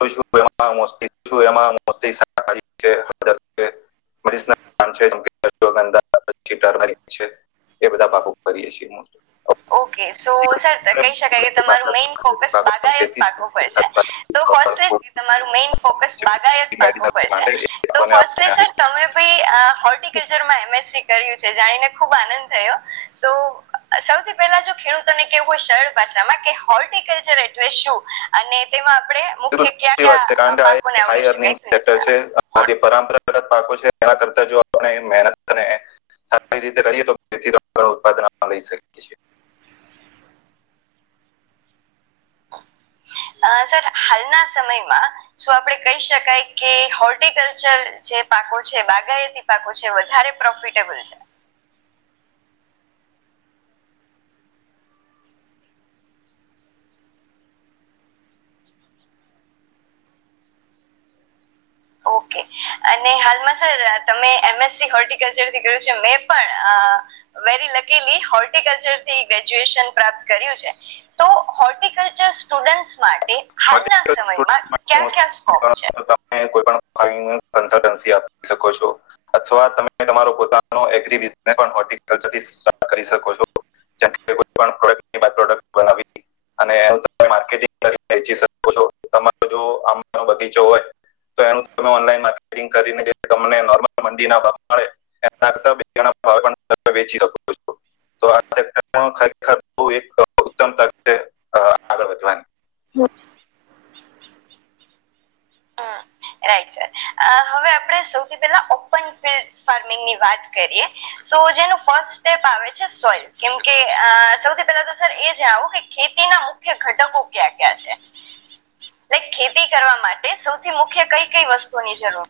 સ્માં [unintelligible] મરીષ ના નામ છે. ા પ એ બધા પાકો કરીએે છીએ [unintelligible] ઓકે સો સર કહી શકાય કે તમારું મેઈન ફોકસ બાગાયત પાક ઉપર છે. તો ો ફર્સ્ટલી [unintelligible] તમારું મેઇન ફોકસ બાગાયત પાકો પર છે, માટે એ તો લોકોને આપણે ફર્સ્ટલી સર આપીએ છીએ. તમે બી હોર્ટિકલ છે જાણીને ખુબ આનંદ થયો. પેલા જો ખેડૂતોને કેવું હોય સરળ ભાષામાં કે હોર્ટિકલ્ચર એટલે શું? અને તેમાં આપણે મુખ્ય કયા લી વાત કયા છે અ, કારણ કે આ પાકોને એક હાઈ આવરી અર્નિંગ શકાય તો એ સેક્ટર જણાવો છે જે પરંપરાગત પાકો છે. [unintelligible] એના કરતા જો આપ મહેનતને. [unintelligible] સારી રીતે કરીએ તો તેથી ઉત્પાદન લઈ શકીએ છીએ. [inaudible] હા. સર હાલના સમયમાં શું આપણેે કહી શકાય કે હોર્ટિકલ્ચર પાકો છે બાગાયતી પાકો છે વધારે પ્રોફિટેબલ છે. ઓકે. અને હાલમાં સર તમે એમ એસ સી હોર્ટિકલ્ચર થી કર્યું છે મેં પણ લખેલી હોર્ટિકલ્ચર થી ગ્રેજ્યુએશન પ્રાપ્ત કર્યું છે, તો હોર્ટિકલ્ચર સ્ટુડન્ટ માટે હાલના વર્ટિકલ સમયમાં સ્ટુડન્ટ માટે ક્યા મોસ્ટલી ક્યાં સ્કોપ છે? તમે કોઈ પણ શકો છો અથવા તમે તમારો પોનો [unintelligible] કલ્ચર થી સ્ટાર્ટ કરી શકો છો. ોનાર્ટંગ. [unintelligible] વેચી શકો છો તમારો જો આમ બગીચો હોય. તો એનું ઓનલાઇન માર્કેટિંગ કરીને તમને નોર્મલ મંદીના ભાવ મળે એના કર હા પણ ત વેચી શકો છો. તો આ સેક્ટર ખરેખર બ એક ઉત્તમ ત આગળ વધવાની, હમ્મ હમ રાઈટ સર હવે આપણે સૌથી પેલા ઓપન ફિલ્ડ ફાર્મિંગની વાત કરીએ, તો જેનું ફસ્ટ સ્ટેપ આવે છે, સોઈલ કેમકે સૌથી પહેલા તો સર એ જા આવું કે, ખેતી મુખ્ય ઘટકો ક્યાં ક્યા છે? ખેતી કરવા માટે સૌથી મુખ્ય કઈ કઈ વસ્તુની જરૂર?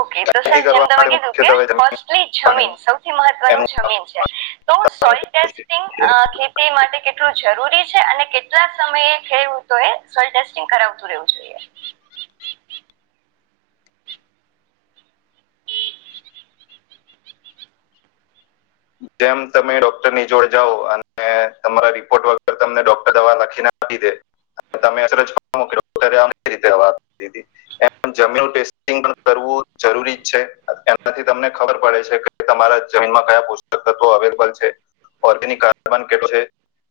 ઓકે તો ખેતી સર જેમ કરવા તમે માટે કીધું કે મુખ્યત્વે જમીન ફસ્ટલી પાણી જમીન સૌથી એનું મહત્વનું જમીન છે, તો સોઈલ ટેસ્ટિંગ ખેતી માટે કેટલા કેટલું જરૂરી છે અને કેટલા સમયે ખેડૂતો એ સોલ ટેસ્ટિંગ કરાવતું રહેવું જોઈએ? [unintelligible] જેમ તમે ડોક્ટરની જોડ જાઓ અને તમારા રિપોર્ટ વગર તમને ડોક્ટર દવા લખી નાખ એ [unintelligible] જરી છે, એનાથી તમને ખબર પડે છે કે તમારા જમીનમાં ક પ [unintelligible] અવેલેબલ છે ઓર્ગેનિક કાર્બન કે છે,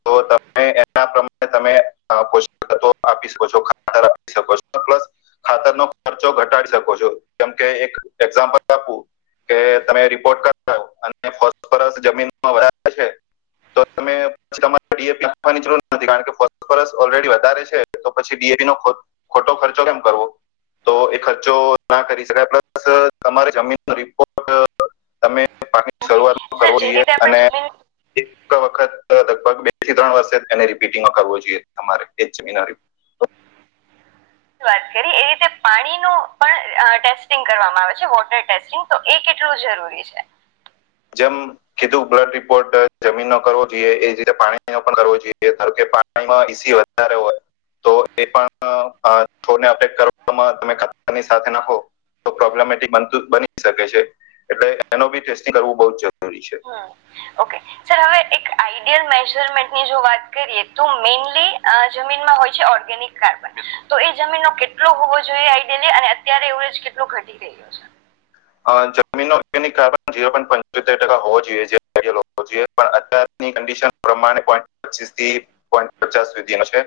તો તમે એના પ્રમાણે તમે [unintelligible] આપી શકો છો ખા [unintelligible] આપી શકો છો પ્લસ ખાતર ન ખર્ચો ઘટાડી શકો છો, જેમકે એક એક્ઝામ્પલ આપુ કે તમે રિપોર્ટ કરાવ અને ફોસ્ફરસ જમીનમાં વધારે છે, તો તમે [unintelligible] ડિ. એ. પી ની જરૂર નથી, કારણ ફોસ્ફરસ ઓલરેડી વધારે છે તો પછી ડી. એ. પી ખોટો ખર્ચો કેમ કરવો [unintelligible] તો એ ખર્ચો ના કરી શકાય પ્લસ તમારી જમીન ન રિપોર્ટ તમે પાકની ઓકે શરૂઆત કરો સર જે જોઈએ રીતે આપણે અને જમીન એક વખત લગભગ બે થી ત્રણ વર્ષ એને રિપીટિંગમાં કરાવવો જોઈએ, તમારે એજ જમીનરી વાત કરીએ એ તે પાણી નુ પણ ટેસ્ટિંગ કરવામાં આવે છે વોટર ટેસ્ટિંગ તો એ કેટલું જરૂરી છે? [unintelligible] જેમ કીધું બ્લડ રિપોર્ટ જમીન નો કરવો જોઈએ, એ જ રીતે પાણી ન પણ કરવો જોઈએ કારણ કે પાણીમા એસી [unintelligible] તો એ પણ થોને અપેક [unintelligible] કરવામાં તમે કની [unintelligible] સાથે નાખો તો પ્રોબ્લેમેટિક બનતુ બની શકે છે, એટલે એનો બી ટેસ્ટિંગ કરવું બહ જ જરૂરી. છે હમ્મ ઓકે સર હવે એક આઈડિયલ મેઝરમેન્ટની જો વાત કરીએ તો મેઇનલી જમીનમાં હોય છે, ઓર્ગેનિક કાર્બન તો એ જમીનનો કેટલો હોવો જોઈએ? આઈડેલી અને અત્યારે એવરેજ કેટલો ઘટી રહ્યો છે? જમીનો ઓર્ગનિક કાર્બન ઝીરો પોઇન્ટ પંચોતેર ટકા હોવો [unintelligible] જોઈએ પણ અત્યારની કન્ડિશ [unintelligible] પ્રમાણે પોઇન્ટ પચીસ થી પોઈન્ટ પચાસ સુધી નો છે.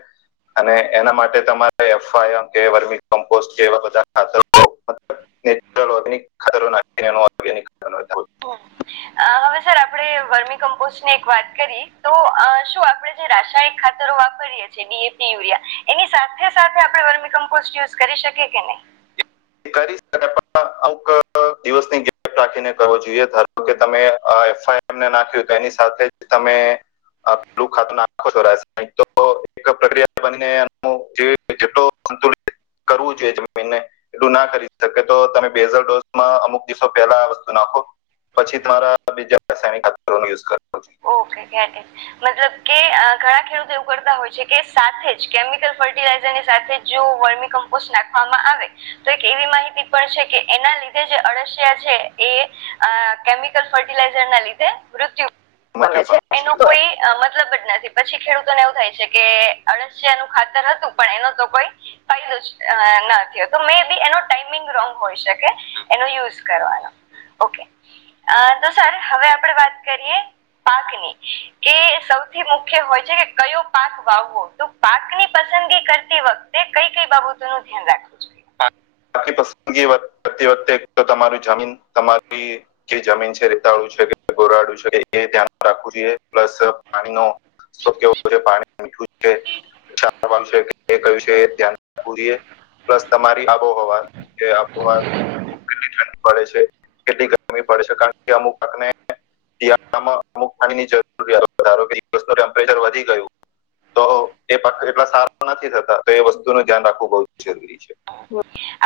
અને એના માટે તમારે એફઆમ કે વર્મી કમ્પોસ્ટ કે એવા બધા ખાતર [unintelligible] નેચરગિક ખતરો [unintelligible] હવે સર આપણે વર્મી કમ્પોસ્ટ ની એક વાત કરી તો શું આપણે જે રાસાયણ ખાતરો વાપરીએ છીએ ડી. એ. પી યુરિયા એની સાથે સાથે આપણે વર્મી કમ્પોસ્ટ યુઝ કરી શકે કેનઈ? કારી શકાયઃ પણ એવુંક દિવસની ગિફ્ટ રાખીને કરવો જોઈએ, [unintelligible] ધારો કે તમે આ એમને નાખ્યું તો એની સાથેજ તમે [unintelligible] ખાત આખો તો એક પ્રક્રિયા બનીને એ [unintelligible] સંતુલિત કરવું જોઈએ, જ એને એલું ના કરી શકે તો તમે બેઝલ ડોઝમાં અમુક દિવસો પહેલા આ વસ્તુ નાખો, પછી તમારા બીજાવો [unintelligible] જોઈએ. ઓકે ગેટ ઈટ મતલબ કે ઘણા ખેડૂતો એવું કરતા હોય છે, કે સાથે જ કેમિકલ ફર્ટિલા ઝરની સાથે જો વર્મી કમ્પોસ્ટ નાખવામાં આવે તો એક એવી માહિતી પણ છે કે એના લીધે જ જે અળસિયા છે એ કેમિકલ ફર્ટિલાઈઝર ના લીધે મૃત્યુ મળે છે તો એનો કોઈ મતલબ જ નથી. પછી ખેડૂતોને એવું થાય છે કે અળસિયા નું ખાતર હતું પણ એનો તો કોઈ ફાયદો ન થયો તો મેબી એનો ટાઈમિંગ રોંગ હોય શકે એનો યુઝ કરવાનો. ઓકે અ તો સર હવે આપણેે વાત કરીએ પાકની કે સૌથી મુખ્ય હોય છે કે કયો પાક વાવવો તો પાક ની પસંદ કરતી વખતે કઈ કઈ બાબતો નું ધ્યાન રાખવું જોઇએ. પસંદગીતી વખતે તો તમારું જમીન તમારી જે જમીન છે રેતાળું છે કે ગોરાડુંછે કે એ ધ્યાન રાખવું જોઈએ પ્લસ પાણી નો સ્ત્રોત કેવો છે પાણી મીઠું છે ક્ષારવાળું એ કય છે [unintelligible] ધ્યાન રાખવું જોઈએ પ્લસ તમારી આબોહવા જે આબોવા કેટલી ઠંડી પડે છે કેટલી ગરમી પડે છે કારણ કે અમુકને તિયાળમાં અમુક પાણીની જરૂર [unintelligible] દ ન [unintelligible] ટેમ્પરેચર વધી ગયું. તો એ પાક એટલા સારા નથી થતા તો એ વસ્તુ નું ધ્યાન રાખવું બહ જ જરૂરી છે.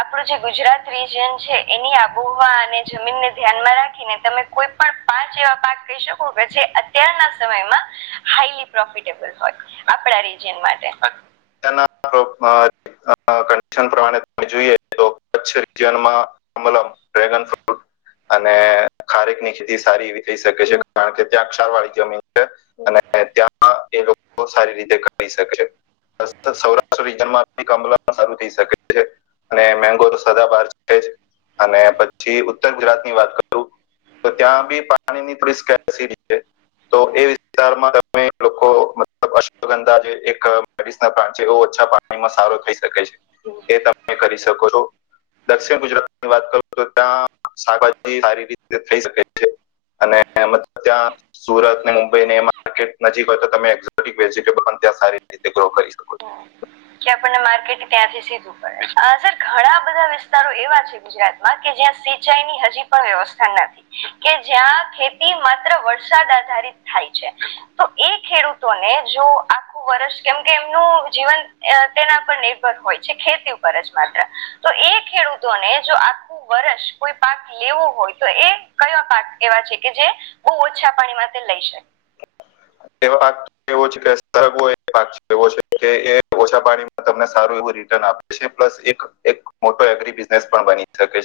આપણું જે ગુજરાત રીજન છે એની આબૂવા અને જમીનને ધ્યાનમાં રાખીને તમે કોઈ પણ પાંચ એવા પાક કહી શકો કે જે અત્યારના સમયમાં હાઈલી પ્રોફિટેબલ હોય? આપડા રીજયન માટે તેના [unintelligible] અહ [unintelligible] પ્રમાણે જોઈએ તો કચ્છ રીજન માં મતલબ ડ્રેગન ફ્રૂટ અને ખારેક ની ખેતી સારી એવી થઈ શકે છે કારણ કે ત્યાં ક્ષારવાળી જમીન છે. અને ત્યાં એ લોકો સારી રીતે કરી શકે છે. અસ્ત સૌરાષ્ટ્ર રીજનમાં [unintelligible] સારું થઈ શકે છે. અને મેંગો તો સદા બહાર છે જ અને પછી ઉત્તર ગુજરાતની વાત કરું તો ત્યાં બી પાણી ની પ્રીસ કેસી તે તો એ વિસ્તારમાં તમે લોકો મતલબ અશ અંદાજે એક [unintelligible] ઓછા પાણીમાં સારો થઈ શકે છે એ તમે કરી શકો છો. દક્ષિણ ગુજરાતની વાત કરો તો ત્યાં શાકભાજી સારી રીતે થઈ શકે છે. અને એમ ત્યાં સુરત ને મુંબઈ ને એ માર્કેટ નજીક હોય તો તમે એક્ઝોટિક વેજીટેબલ પણ ત્યાં સારી રીતે ગ્રો કરી શકો કે આપણને માર્કેટ ત્યાંથી સીધું પડે હા સર ઘણા બધા વિસ્તારો એવા છે ગુજરાતમાં કે જ્યાં સિંચાઈ ની હજી પણ વ્યવસ્થા નથી કે જ્યાં ખેતી માત્ર વળ વરસાદ આધારિત થાય છે તો એ ખેડૂતોને જો આખું વર્ષ કેમ કે નું જીવન અહ તેના પર નિર્ભર હોય છે ખેતી ઉપર જ માત્ર તો એ ખેડૂતોને જો આખું વર્ષ કોઈ પાક લેવું હોય તો એ કયા પાક એવા છે કે જે બો ઓછા પાણી માં તે લઈ શકે- એવા પાક એવોજ કેશ બધા એવો એક પાક છે એવો છે કે એ ઓછા પાણીમાં તમને સારું એવું રિટર્ન આપે છે પ્લસ એક એક મોટો એગ્રી બિઝનેસ પણ બની શકે છે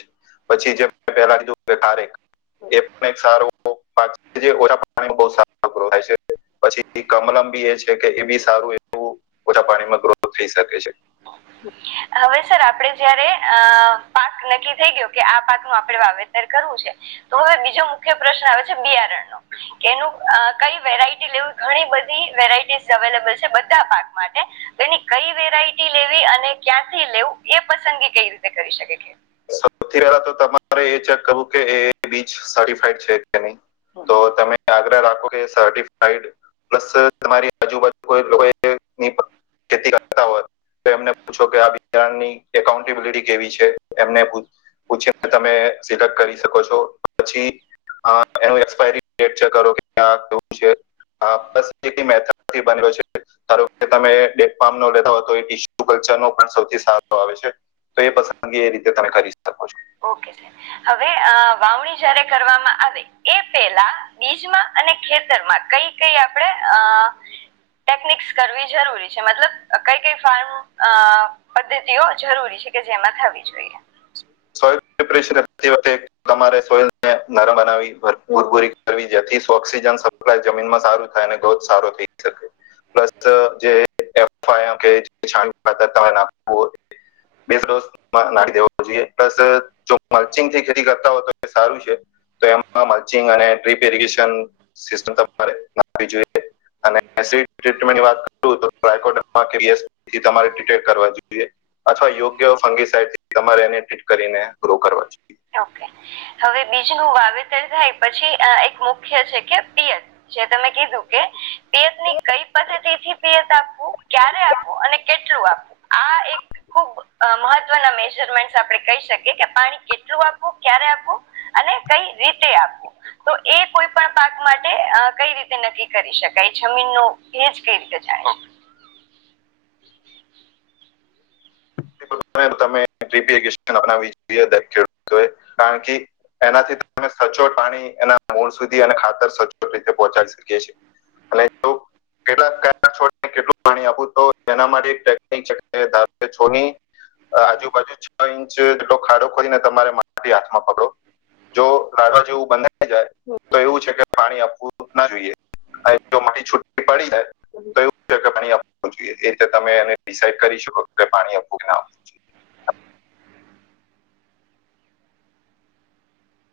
પછી જે પેલા કીધુંકે ખારેક એ પણ એક સારું પાક જે ઓછા પાણી બો સારું [unintelligible] છે પછી કમલમ બી એ છે કે એ બી સારું એવું ઓછા પાણીમાં ગ્રોથ થઈ શકે છે. હવે સર આપડે જયારે અહ, પાક નક્કી થઈ ગયો કે આ પાક નું આપડણેે વાવેતર કરવું છે. તો હવે બીજો મુખ્ય પ્રશ્ન આવે છે બિયારણ નો કે એનું કઈ વેરાયટી લેવી ઘણી બધી વેરાયટીઝ અવેલેબલ છે બધા પાક માટે તો એની કઈ વેરાયટી લેવી? અને ક્યાંથી લેવું એ પસંદગી કઈ રીતે કરી શકે? સૌથી પહેલા તો તમારે એ ચેક કરવું કે એ એ બીજ સર્ટિફાઈડ છે કે નહી? તો તમે આગ્રહ રાખો કે સર્ટિફાઈડ પ્લસ તમારી આજુબાજુ કોઈ લોકોએ [unintelligible] ખેતી કરતા આવ તો એમને પૂછો કે આ બિયારણની એકાઉન્ટેબિલિટી કેવી છે? એમને પૂછીને તમે સિલેક્ટ કરી શકો છો, પછી હા એનું એક્સપાયરી ડેટ ચેક કરો કે આ કેવું છે. આ બસ એ એક મેથડ થી બનેલો છે ધારો કે તમે એ એક ફાર્મ નો લેતા હો તો એ ઇસ્યુ કર તેનો પણ સૌથી સારો આવે છે. તો એ પસંદગી એ રીતે તમે કરી શકો છો. ઓકે હવે અહ વાવણી જયારે કરવામાં આવે એ પેલા બીજમાં અને ખેતરમાં કઈ કઈ આપડે અહ ટેકનિકસ કરવી જરૂરી છે મતલબ કઈ કઈ ફાર્મ અ પદ્ધતિઓ જરૂરી છે? કે જેમાં થવી જોઈએ. [inaudible] [unintelligible] એ વખતે તમારે સોઈલ ને નરમ બનાવી ભરપુર [unintelligible] કરવી જેથી [unintelligible] જેમ સપ્લાય જમીનમાં સારું થાય અને ધોધ સારો થઈ શકે. પ્લસ જે [unintelligible] બેસ ડોસ માં નાખી દેવો જોઈએ પ્લસ જો માર્ચિગ થી ખેતી કરતા હોય તો તે સારું છે. તો એમાં મલ્ચિંગ અને ટ્રીપ ઇરગેશન સિસ્ટમ તમારે આપવી જોઈએ. અનેમેની વાત [unintelligible] [unintelligible] ટમે કરવા જોઈએ. અથવા યોગ્ય ફંગીસઇડથી તમારે એને [unintelligible] કરીને ગ્રો કરવા જો. ઓકે હવે બીજનું વાવેતર થાય પછી એક મુખ્ય છે કે પિયત તમે કીધું કે પિયત ની કઈ પદ્ધતિ થી પિયત આપવું ક્યારે આપવું અને કેટલા આ એક મહત્વના મેજરમેન્ટ આપણે કહી શકીએ કે પાણી કેટલા શું આપવું ક્યારે આપવું અને કઈ રીતે આપવું. તો એ કોઈ પણ પાક માટે કઈ રીતે નક્કી કરી શકાય જમીન ન ભેજ કઈ રીતે હ [unintelligible] કારણ કે એનાથી તમે સચોટ પાણી એના મૂળ સુધી અને ખાતર સચોટ રીતે પહોંચાડી શકીએ છીએ અને કેટ છ કેટલું પાણી આપું તો એના માટે [unintelligible] કે છોની આજુબાજુ છ ઇંચ જેટલો ખાડો ખોરીને તમારે માટી હાથમાં પકડો. જો લાડવા જેવું બંધઈ જાય તો એવું છે કે પાણી આપવું ના જોઈએ. જો મારી છુી પડી જાય તો એ કેવું જોઈએ એ રીતે તમે એને ડિસાઈડ કરી શકો છો. પાણી આપવું કે ના આપવું જોઈએ.